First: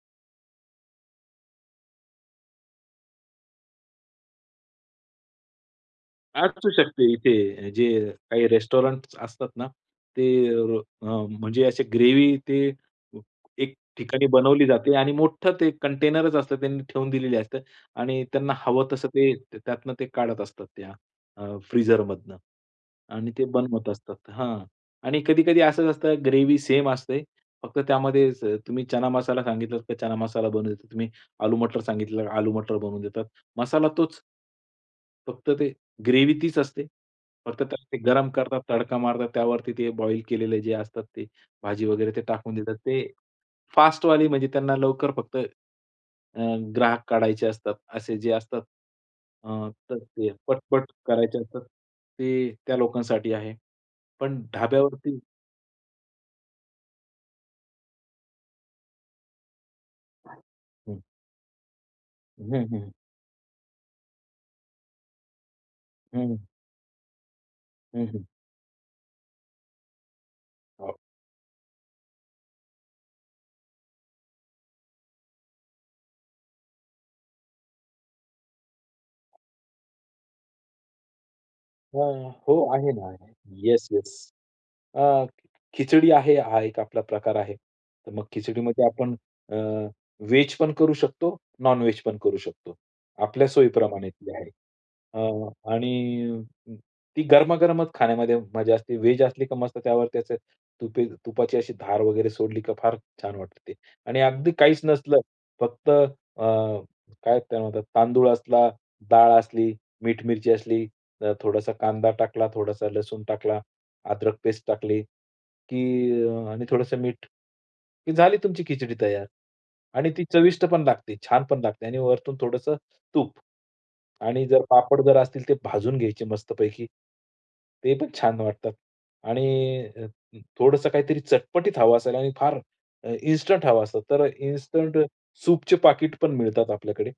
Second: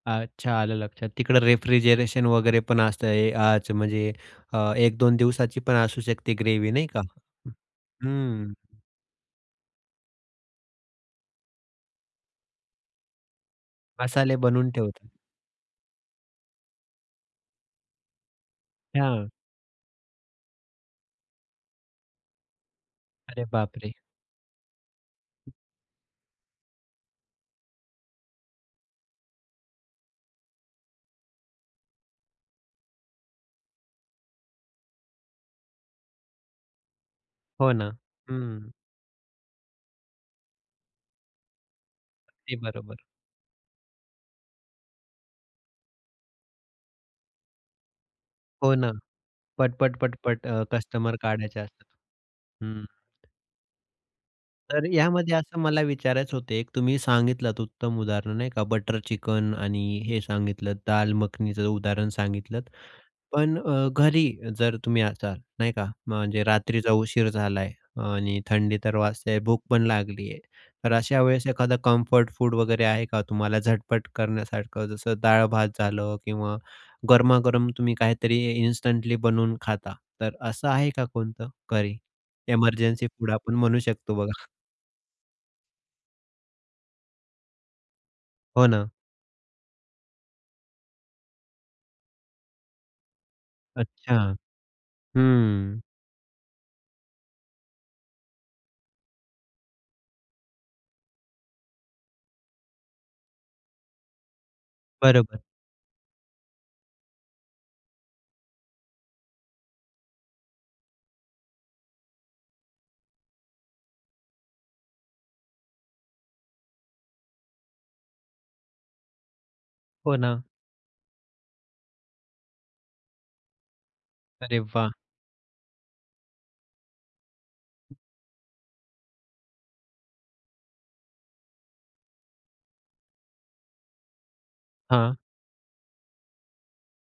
अच्छा. आलं लक्षात. तिकडं रेफ्रिजरेशन वगैरे पण असतंय आज, म्हणजे अ, 1-2 दिवसाची पण असू शकते असू ग्रेव्ही नाही का? शकते इथे जे काही हं. रेस्टॉरंट्स असतात ना, ते अ, म्हणजे असे ग्रेव्ही ते एक ठिकाणी मसाले बनवली बनवून जाते आणि ठेवतात. मोठं ते कंटेनरच असतं त्यांनी ठेवून दिलेली असते आणि त्यांना हवं तसं हां. ते त्यातनं ते काढत असतात त्या फ्रिझरमधनं, आणि ते अरे बाप बनवत रे! असतात. हां आणि कधी-कधी असंच असतं. ग्रेव्ही सेम असते, फक्त त्यामध्ये तुम्ही चना मसाला सांगितला तर चना मसाला बनवून देतात, तुम्ही आलू-मटर सांगितले आलू-मटर बनवून देतात. मसाला तोच. फक्त ते ग्रेव्ही तीच असते. फक्त हो त्याला ना. ते गरम करतात, हं. तडका मारतात, त्यावरती ते बॉइल केलेलं जे असतात, ते भाजी वगैरे ते टाकून अगदी देतात. बरोबर. ते फास्टवाली म्हणजे त्यांना लवकर फक्त, अ, ग्राहक काढायचे असतात असे जे असतात, हो ना. अ, पटपट, तर ते पटपट अ, पटपट कस्टमर करायचे काढायचे असतात, असतात. ते त्या हं. लोकांसाठी आहे. पण तर ढाब्यावरती यामध्ये असं मला विचारायचं होतं एक, तुम्ही सांगितलंत उत्तम उदाहरण नाही का? बटर चिकन आणि हे सांगितलंत हं. दाल मखनीचं उदाहरण सांगितलंत. हं, हं. पण अ, घरी जर तुम्ही असाल नाही का? हं. म्हणजे रात्रीचा उशीर झालाय, हं, हं. आणि थंडी तर वाजतेय आहे, भूक पण लागली आहे, तर हो. अशा वेळेस एखादं कम्फर्ट फूड वगैरे आहे का? तुम्हाला झटपट करण्यासारखं. जसं डाळ-भात झालं किंवा गरमागरम तुम्ही काहीतरी इन्स्टंटली बनवून खाता. तर असं आहे का कोणतं तरी हां. हो आहे एमर्जन्सी ना. फूड आपण म्हणू येस, येस. शकतो बघा? अ, खिचडी आहे हा एक आपला प्रकार आहे. तर मग हो खिचडीमध्ये ना. आपण अ, व्हेज पण करू शकतो. नॉन वेज पण करू शकतो. आपल्या सोयीप्रमाणे अच्छा. ती आहे. अ, हं. आणि ती गरमागरमच खाण्यामध्ये मजा असते. व्हेज असली तर मस्त त्यावरती अशी तुपाची अशी धार वगैरे सोडली तर फार छान वाटते ते, आणि अगदी काहीच नसलं बरोबर. फक्त अ, काय त्याला म्हणतात तांदूळ असला, डाळ असली, मीठ, मिरची असली, थोडासा कांदा टाकला, थोडासा लसूण टाकला, अदरक पेस्ट टाकली की आणि थोडंसं मीठ की झाली तुमची खिचडी तयार. आणि हो ती ना. चविष्ट पण लागते, छान पण लागते, आणि वरतून थोडंसं तूप आणि अरे जर वाह! पापड जर असतील तर ते भाजून घ्यायचे मस्तपैकी. ते पण छान वाटतात आणि अ, अ, थोडंसं काहीतरी चटपटीत हवं असेल. आणि अ, फार इन्स्टंट हवं असेल तर इन्स्टंट हां. सूपचे पाकीट पण मिळतात आपल्याकडे.